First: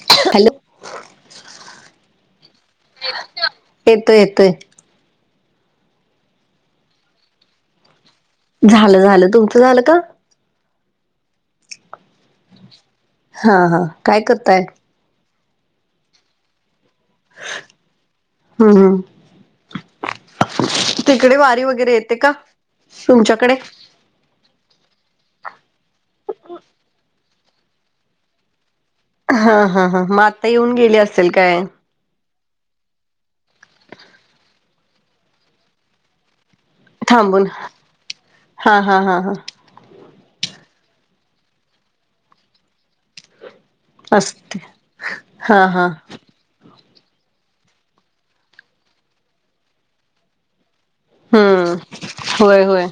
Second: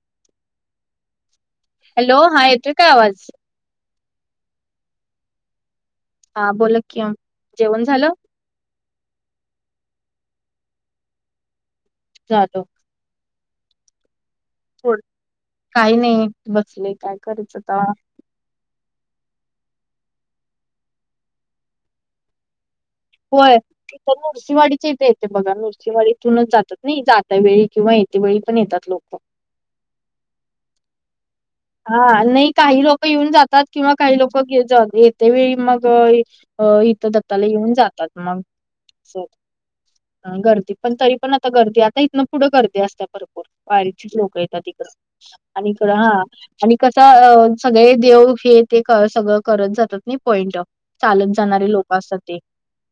[unintelligible] Hello- hello हा येतोयं का आवाज? येतोय! येतोय! हां बोलाकीं ओ जेवण झालं? झालं झालं तुमचं झालं का? झालं. हां हां काय करताय? होय, काही नाही बसलोय काय करायचं आता. हं हं तिकडे वारी वगैरे येते का? तुमच्याकडे होय तिथ नर सिंहवाडीच्या इथे येते बघा नरसिंहवाडी इथूनच जातात नाही जात त्या वेळी किंवा येत वेळी पण येतात लोक. हा हा हा मग आता येऊन गेली असेल काय. हा नाही काही लोक येऊन जातात किंवा काही लोक ग ज येते वेळी मग अ इथं थांबून दत्ताला येऊन जातात मग हा हा अस हा हा ह गर्दी पण तरी पण आता गर्दी आता इथन पुढं गर्दी असते भरपूर. वारीची लोक असते येतात हिकड हा आणि हा हिकड हां! आणि कस अं सगळे देव हे ते क सगळं करत जातात नायी पॉइंट चालत जाणारे हम्म लोक असत्यात ते. होय होय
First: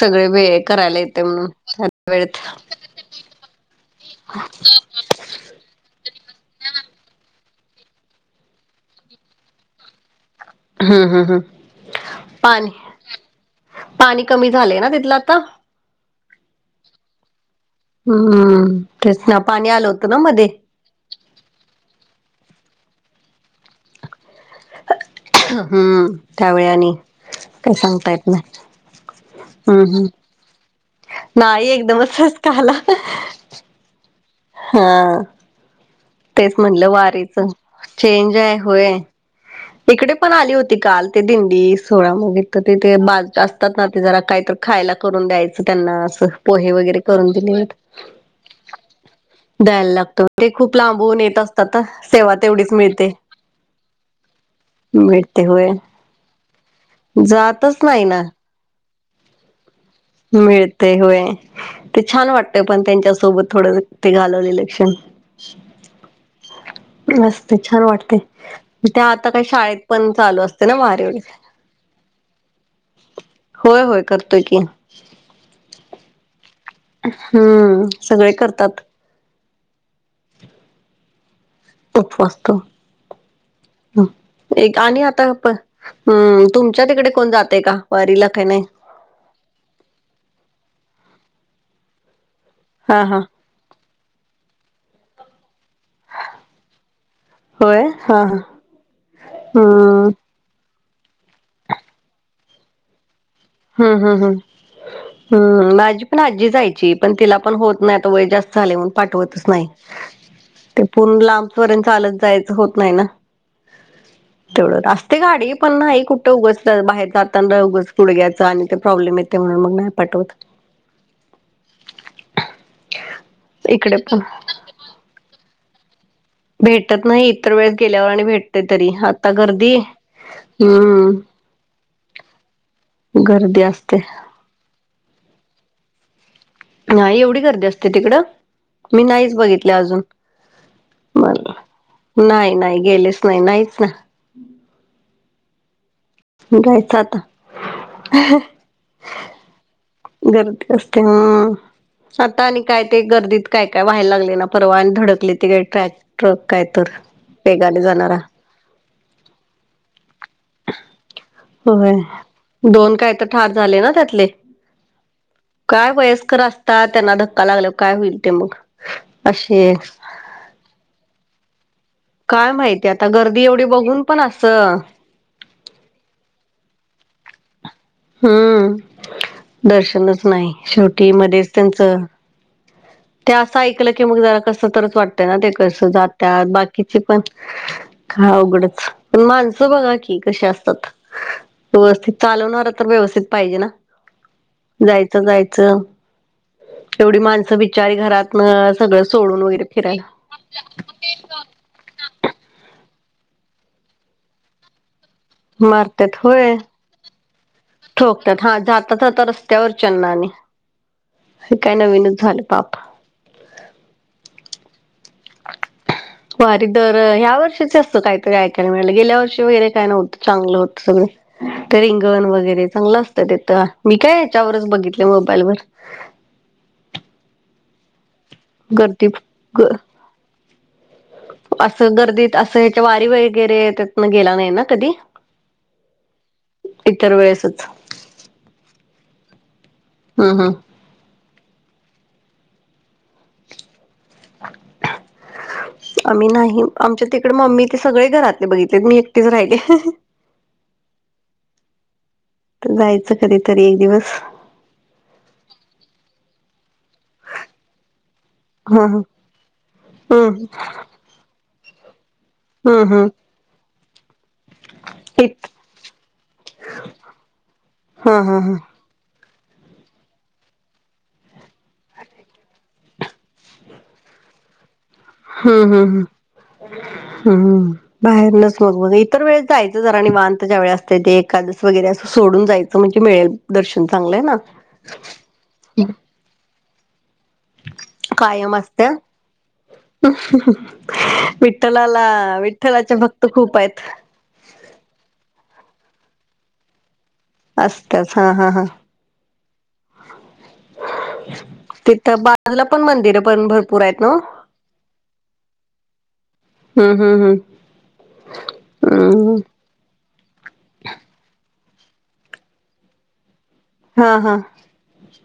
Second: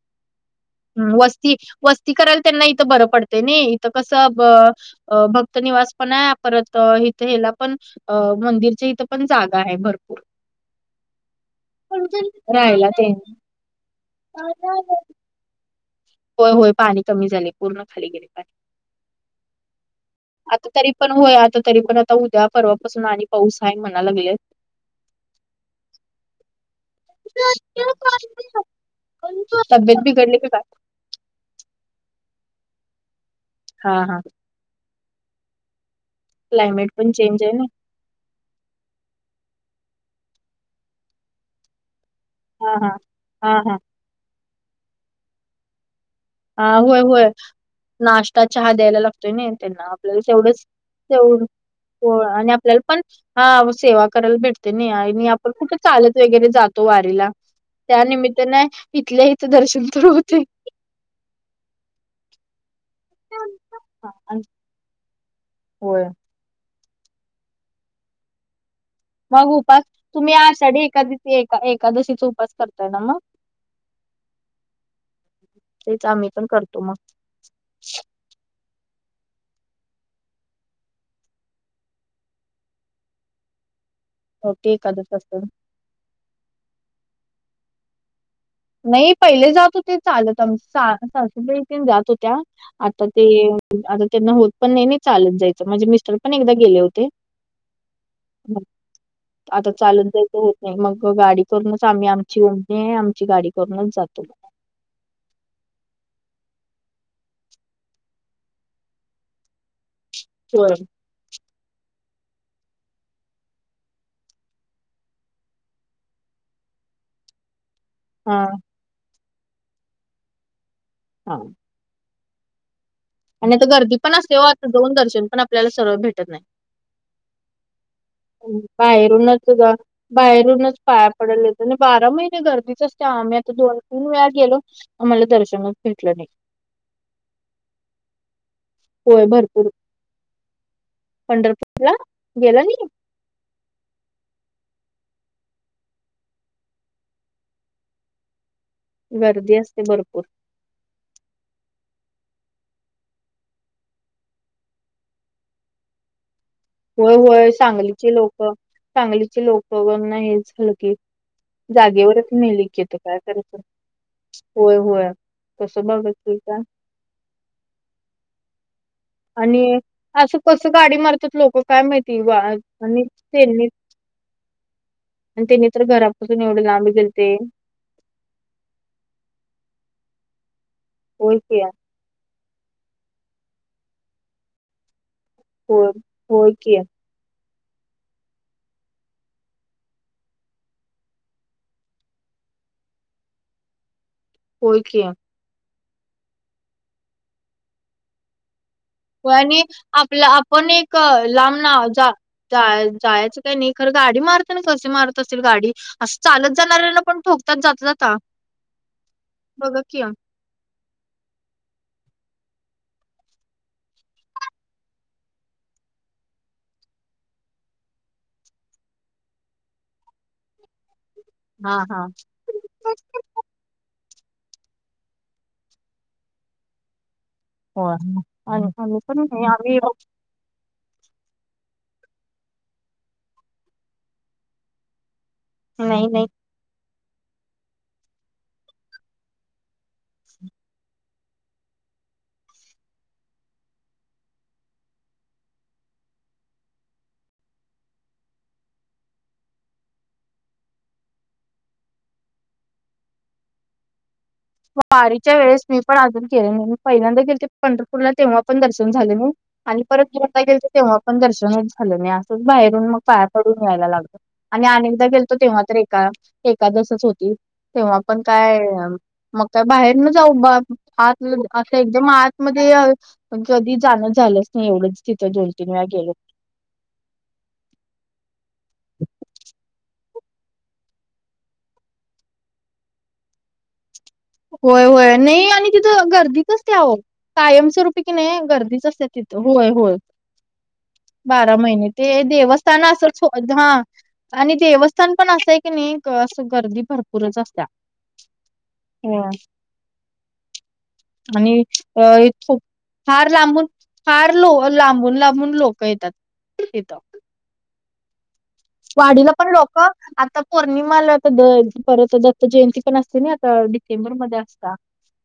सगळे वेळ करायला हुं येते म्हणून वस्ती त्या -वस्ती वेळेत करायला त्यांना इथं बरं पडतय नाही इथं कसं ब- अं भक्त निवास पणायं परत हिथ हेला- पण अं मंदिरच्या इथं पण जागा आहे भर- हम हम हम पाणी राहायला ते पाणी कमी झालेयनां तिथलं आता? होंय होंय पाणी कमी झालें. हम हम तेच ना पाणी आलं होतं ना मध्ये. आता तरी पण होय! आता तरी पण आता उद्या परवापासून आणि पाऊस हाय म्हणा लागलेत. [unintelligible] हम त्यावेळी आणि काय सांगता येत नाय. [inaudible] तब्येत बी- बिगडली की काय? नाही एकदमच ठसकाआला. हां हां- हां तेच म्हणलं क्लायमेट पण चेंज वारीच- आहे ना चेंज आहे होय इकडे पण आली होती काल ते दिंडी सोहळया मधे- तर हा हा तिथे पा अस हा हा त्यात नां ते जरा काहीत खायला करून द्यायचं त्यांना असं. पोहे आं होय वगैरे होय करून दिले नाश्ता चहा द्यायला लागतोय ना त्यांना द्यायला आपल्याला लागतो ते तेवढंच- खूप - लांबून येत तेवढं असतात होय सेवा आणि तेवढीच आपल्याला पण मिळते आ सेवा करायला भेटतेयंनी आणि मिळते आपण होय कुठे चालत- - वगैरे जातो वारीला जातच नाही ना त्यानिमित्ताने इथल्याइथं दर्शन तर होतय. तें होय ते छान वाटतय पण त्यांच्यासोबत थोडं ते घालवलेले क्षण. होय. मस्त छान वाटतय. म त्या आता काही मग शाळेत उपास पण तुम्ही चालू असते ना आषाढी वारी एकादशी वगैरे. एका एकादशीचा उपास करताय ना मग होंय होःय करतोय की. तेच आम्ही पण करतो मग. हां सगळे करतात. उपवास तो हं मोठी एक आणि एकादशी आता असते प- हां तुमच्या तिकडे कोण जातेयं का वारीला काही नाही. नायी पहिले जात होते चालत आमं- सा-सासूबाई तेन जात होत्या हा आता हा ते येवू- आता त्यांना होत पण नाही नाही चालत जायचं म्हणजे मिस्टर पण एकदा गेले होते होय हा हा आता चालून हम्म जायच हो मग गाडी करूनच आम्ही आमची उओमणी आहे आमची गाडी करूनच हम्म जातो. हम्म हम् हम्म माझी पण आजी जायची पण तिला पण होत नाही आता वय जास्त झाले म्हणून पाठवतच नाही होर पण लांबचपर्यंत चालत जायचं होत नाही ना तेवढं असते गाडी पण नाही कुठं उग बाहेर जाताना उग पुढे हा आणि ते प्रॉब्लेम येते म्हणून मग नाही पाठवत हो आणि आता गर्दी पण असते हो आता दोन दर्शन पण आपल्याला सर्व भेट भेटत नाही इतर वेळेस गेल्यावर आणि भेटते तरी आता बाहेरूनच गर्दी बाहेरूनच पाया हम्म पडले आणि बारा महिने गर्दीच असत्या आम्ही आता गर्दी दोन असते तीन वेळा गेलो आम्हाला दर्शनच भेटलं नाही. नाही एवढी गर्दी असत्या तिकडं? मी होय नाहीच भरपूर बघितले अजून मला पंढरपूरला नाही नाही गेलेच नाही नाहीच ना घायच आता गर्दी असते भरपूर गर्दी असते ह आता आणि काय ते गर्दीत काय काय व्हायला लागले ना परवा आणि धडकले ते काही ट्रॅक ट्रक काय तर पेगाने जाणारा चांगलीचे लोक नाही झाल की होय जागेवरच मेलिक घेत दोन काय तर ठार करायचं झाले ना त्यातले होय होय तसभ काय बच वयस्कर का असतात त्यांना धक्का लागल काय होईल ते मग असे आणि असं कसं गाडी मारतात लोकं काय माहिती वा- काय माहितीय आणि आता गर्दी एवढी त्यांनी बघून पण अस आणि त्यांनी तर घरापासून एवढे लांब गेल ते हम्म दर्शनच नाही शेवटी होय मध्येच की त्यांचं ते असं ऐकलं की मग जरा कस तरच वाटतंय ना ते कस होय जात्या होय की बाकीची पण हा उघडच पण माणसं बघा की कसे असतात व्यवस्थित चालवणार तर व्यवस्थित पाहिजे ना होय की जायचं जायचं एवढी माणसं बिचारी घरात सगळं सोडून आणि वगैरे फिरायला आपलं आपण एक लांब ना जा जायचं काही नाही खरं गाडी मारते ना कसे मारत असतील गाडी मरतात असं होय चालत जाणाऱ्यांना पण ठोकतात जाता जाता ठोकतात हा जात जात रस्त्यावर बघा की. चन्नाने हे काय नवीन झालं पाप अ वारी दर ह्या वर्षीच असतं काहीतरी ऐकायला मिळालं गेल्या वर्षी वगैरे काय नव्हतं चांगलं होतं सग हा तर हा रिंगण वगैरे चांगलं असतं तेथ मी काय याच्यावरच बघितले मोबाईलवर हो आणि गर्दी पण ग आम् असं गर्दीत असं याच्या वारी वगैरे त्यातन गेला नाही ना कधी नाही नाही इतर वेळेसच हा हा. [inaudible] आम्ही नाही आमच्या तिकडे मम्मी ते सगळे घरातले बघितले मी एकटेच राहिले. जायचं कधीतरी एक दिवस. वारीच्या वेळेस मी पण आजून गेले नाही पहिल्यांदा गेलते पंढरपूरला तेव्हा पण ह दर्शन ह झालं नाही आणि परत जता हम्म गेल तर तेव्हा पण दर्शनच झालं नाही असंच हम्म बाहेरून मग हम्म. पाया कडून यायला लागत. आणि अनेकदा गेलतो इत तेव्हा तर एका एकादसच होती तेव्हा हा पण हा हा काय मग काय बाहेर न जाऊ आत असं एकदम आतमध्ये पण कधी जाण झालंच नाही एवढंच. तिथं दोन तीन हम्म वेळा हम्म गेलो. हम्म हम्म. बाहेरनच मग म इतर वेळेस जायचं जरा आणि वाांतच्या वेळे असते ते एकादस वगैरे असं सोडून जाय म्हणजे मिळेल दर्शन चांगलंय ना. होय होय नाही आणि तिथं गर्दी कसते आओ. कायमस्वरूपी की नाही कायम गर्दीच असत्या असते तिथं होय होय बारा महिने ते विठ्ठलाला देवस ताना विठ्ठलाचे भक्त खूप [unintelligible] आहेत. आणि देवस्थान पण असंय की नाही असं गर्दी भरपूरच असत्या तेच हा हा हा. ह आणि अ तिथं [unintelligible] बाजूला पण मंदिर फार पण लांबून भरपूर आहेत ना फार लो लांबून लांबून लोक येतात तिथ. हम्म हम्म [unintelligible] वाढीला पण लोक आता पौर्णिमाला आता परत दत्त जयंती पण असते ना आता हा हा डिसेंबरमध्ये असता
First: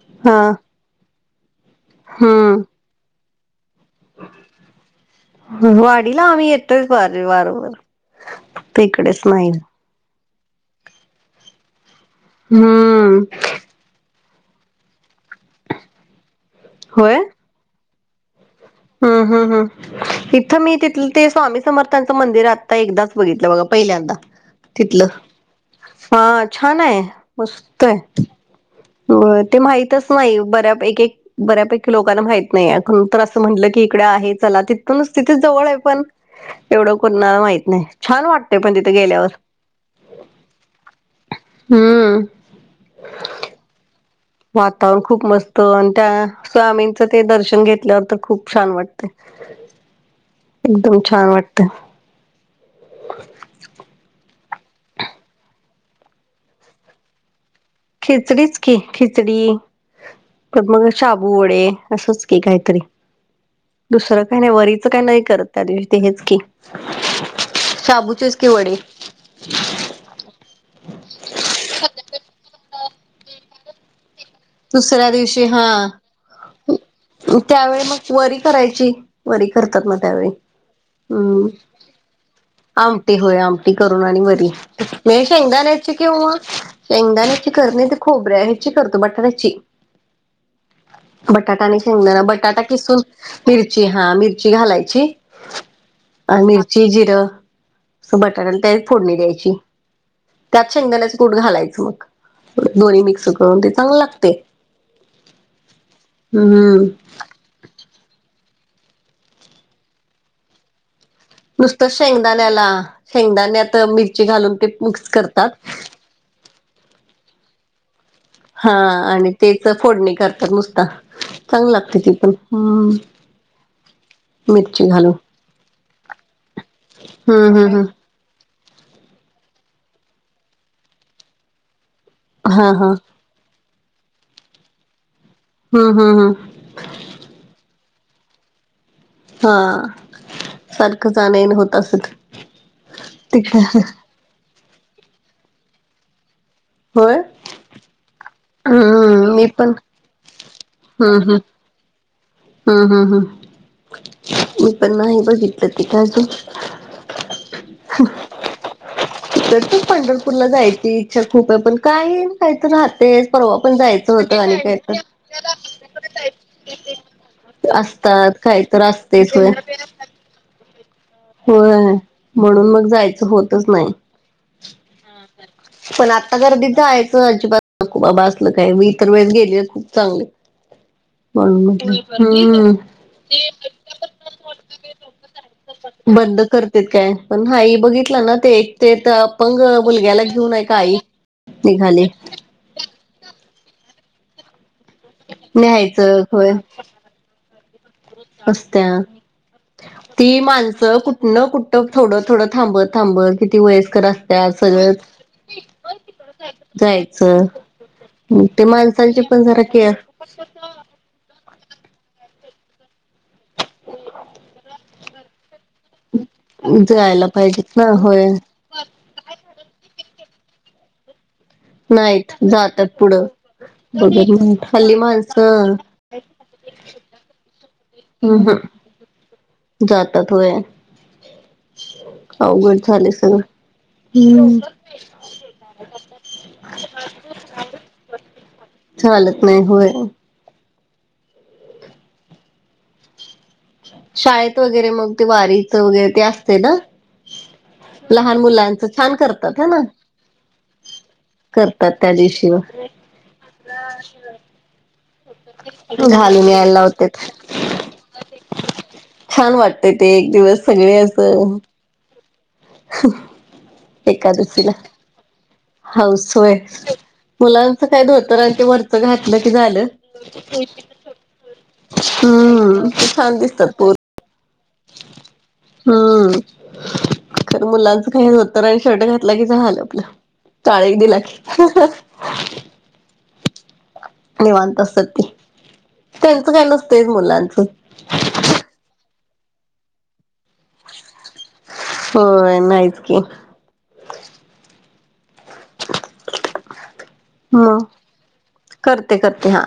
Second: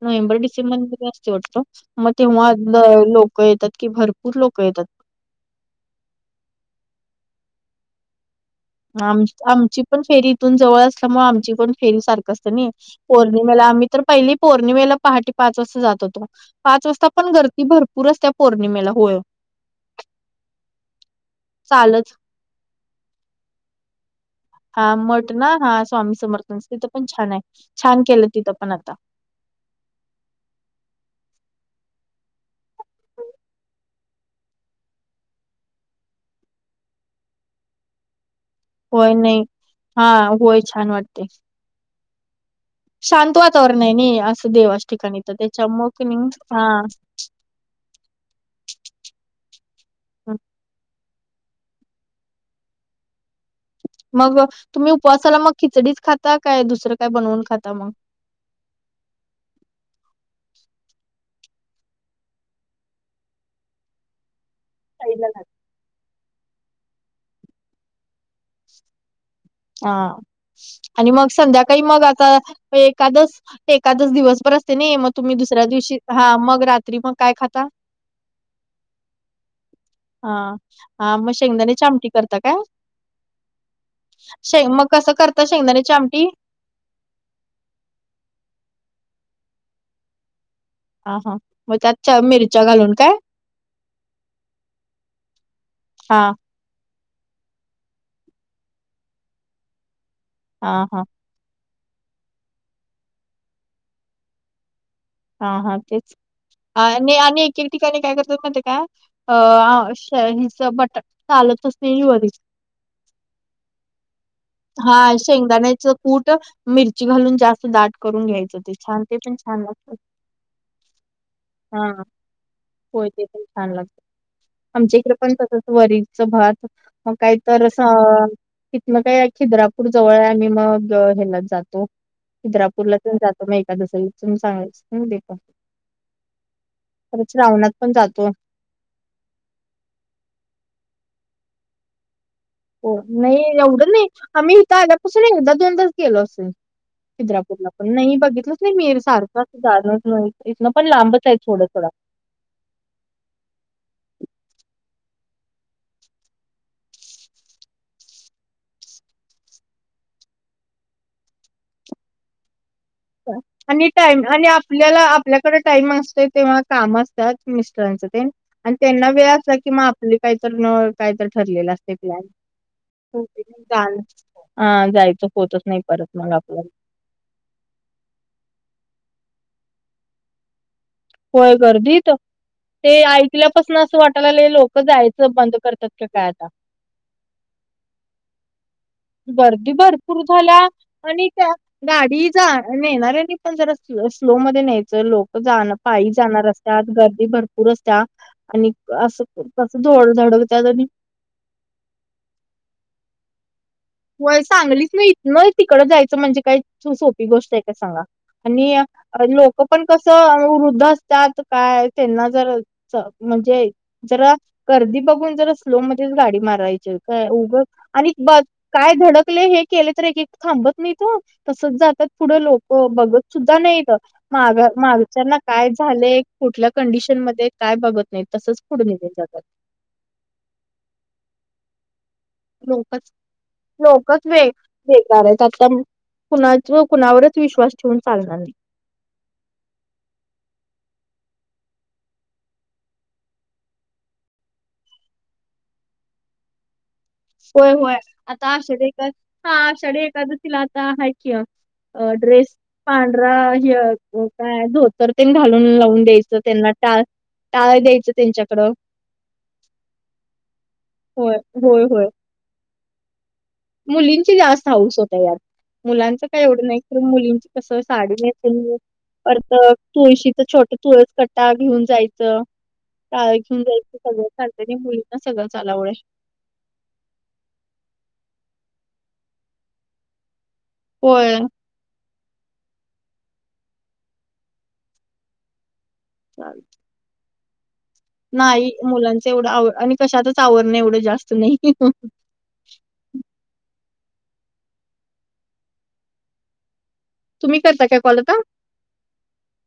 नोव्हेंबर हा डिसेंबरमध्ये असते वाटतो मग तेव्हा हम्म ल- लोक येतात की भरपूर लोकं येतात. वाडीला आम्ही येतोय. [unintelligible] आम नाही आमची पण फेरी इथून जवळ असल्यामुळे आमची पण फेरी सारखं असतं नी हम्म पौर्णिमेला आम्ही तर पहिली पौर्णिमेला पहाटे पाच वाजता जात होतो पाच वाजता होय पण गर्दी भर पुर असत्या. पौर्णिमेला. होय. हम्म हम्म हम्म इथं मी तिथलं ते स्वामी चालत समर्थांचं मंदिरात ता एकदाच बघितलं बघा पहिल्यांदा. हा तिथलं मठ ना हा स्वामी हा समर्थन छान तिथं आहे पण छान आहे छान केलं तिथं पण आता. हो ते माहीतच नाही बऱ्यापैकी बऱ्यापैकी लोकांना माहित नाही अ तर असं म्हटलं की इकडे आहे चला तिथूनच तिथे जवळ आहे पण एवढं कोणाला माहित नाही. छान वाटतेय पण ती होय नाही हा होय छान वाटते. हम्म. शांत वातावरण आहे नी असं. देवाच्या वातावरण ठिकाणी खूप तर मस्त त्याच्यामुळे आणि कणी त्या हा स्वामींचं ते दर्शन घेतल्यावर तर खूप छान वाटते. एकदम छान वाटतं. मग तुम्ही उपवासाला मग खिचडीच खाता काय दुसरं काय बनवून खाता मग. खिचडीच की खिचडी पण मग आबू वडे असंच की काहीतरी दुसरं काही नाही वरीच काही नाही करत त्या दिवशी हेच की शाबूचेच की वडे. हा आणि मग संध्याकाळी मग आता एकादस एकादच दिवसभर असते ना दुसऱ्या मग तुम्ही दिवशी दुसऱ्या हा दिवशी हा मग रात त्यावेळी मग वरी करायची वरी करतात ना त्यावेळी. हा हा मग हम्म शेंगदाणे चामटी करता काय? आमटी होय आमटी करू ना आणि वरी शे मग कसं म करता शहिदा नच शेंगदाण्याची आमटी किऊ शेंगाची करन ते खोबर्या हची करत बटरची ह हा म त्या. बटाटािून मिर हा मिरची घालाची. हा मिरची जि बटाटा फोडणी द्यायची हा त्यात हा शेंगदा कूठ घालायचं मग दोन्ही मिक्स करून ते चांगलं लागतंय. हा हा तेच हम्म नाही आणि एक एक ठिकाणी काय करत्यात माहितीय काय अ अ श हिचं बट नुसतं शेंगदाण्याला शेंगदाण्यात मिरची घालून ते हा मिक्स करतात. शेंगदाण्याच कूट मिरची घालून जास्त दाट करून घ्यायचं. हा ते छान ते आणि पण छान तेच लागत फोडणी करतात नुसत. हा होय ते पण छान लागते मिरची आमच्या घालून. इकडे पण तस वरील यचं भात मग हम्म काहीतर हम्म हम्म असं तिथंन काय खिद्रापूर जवळ आहे मग आम्ही हेलाच जातो हा हा खिद्रापूरला [unintelligible] मग एखादस विचून सांगायच. हम हम हम. आम्ही श्रावणात पण जातो. हा सारखं जान येणं होत असल. हो नाही एवढं नाही आम्ही इथ आल्यापासून एकदा दोनदाच गेलो असेल. होय चिंद्रापूरला पण नाही बघितलंच नाही मीर हम्म मी पण सारखंदाहरणच नाही इथ. पण लांबच आहे थोडं थडं. हम् हम् हम् मी पण नाही बघितलं त का अजून तर तू पंढरपूरला जायची इच्छा खूप आहे पण काय? काही तर राहतेच परवा पण आणि जायचं टाइम होतं आणि काय आपल्याला आपल्याकडे टाईम असतो तर तेव्हा काम असतात. मिस्टरांच तेन असतात काही आणि तर त्यांना वेळ असतेच होय. असला कि म आपली काही तर काय तर ठरलेलं होय असतय प्लॅन म्हणून मग जायचं होतच नाही. ह जायचं. होतच नाही परत मग आपल्या खू आभासलं काय मी इतर वेळेस गेली खूप चांगले. होय म्हणून गर्दीत म्हटलं ते हम्म ऐकल्यापासन असं वाटायला लागलंय लोक जायचं बंद करत्यात. बंद करते काय पण नाई बघितला ना ते ते तर पंग गर्दी भरपूर मुलग्याला घेऊन झाल्या आहे का आई निघाली. नेणार आहे मी पण नाही पण जरा स्लो मध्ये न्यायचं लोक जा पायी न्याहायचं जाणार होय असतत गर्दी भर. पूर रस्त्या असत्या ती धडकत्यात आणि माणसं कुठनं कुठ? थोडं थोडं थांबत थांबत किती वयस. व्हय सांगलीतन इथन तिकड जायचं म्हणजे काय सोपी जायचं गोष्ट आहे काय सांगा. ते माणसांची आणि लोक जरा पण केअर कसं वृद्ध अस. त्यात काय त्यांना जर म्हणजे जरा गर्दी बघून जर स्लो मध्येच गाडी मारायची जायला काय उगं पाहिजेत ना आणि होय बस. काय धडकले हे केले तर एक थांबत नाहीत. तसच जातात नाहीत पुढं लोक जातात पुढं बघत सुद्धा नाहीत बघत नाही माग हल्ली मागच्याना काय माणसं झालेय. कुठल्या कंडिशन मध्ये काय बघत नाही हम् हम तसंच पुुढे निघून जातात. जातात व्हय. अवघड लोकच झालंय सगळं लोकच वे हम्म. बेकार आहेत आता कुणा कुणावरच विश्वास ठेवून चालणार नाही. चालत नाही होय. शाळेत वगैरे मग ते वारीच वगैरे ते असतंय ना. होय होय लहान आता मुलांचं आषाढी एका छान हा करतात ह ना आषाढी एखकादशीला आता हाय की मग करतात त्या दिवशी व काय हे धोतर. तेन घालून लावून द्यायचं घालून त्यांना यायला टाळ लावतेत टाळ द्यायचं त्यांच्याकडं छान वाटतय ते, एक दिवस सगळे होय असं. होय होय. मुलींची जास्त एकादशीला हौस होत्या यात. मुलांच हाऊस काही होय एवढं नाही खरं, मुलींचं कस मुलांचं काय साडी धोतर आणि ते नेसून वरचं घातलं की परत झालं तुळशीचं, छोट तुळस कट्टा घेऊन जायचं, हम्म ते टाळ छान घेऊन दिसतात पोर जायचं. सगळं चालतंय मुलींना सगळं. चालावलंय हम्म. खरं मुलांचं काहीच धोतर आणि शर्ट घातला की झाल आपलं. टाळ एक दिला की, होय निवांत असत्यात ती, त्यांच काय नसतच मुलांच. नाही मुलांचं एवढं आव आणि कशातच आवरण एवढं जास्त नाही. होय, नाहींच की. [unintelligible] तुम्ही करता काय? कॉल आता. करते करते हां.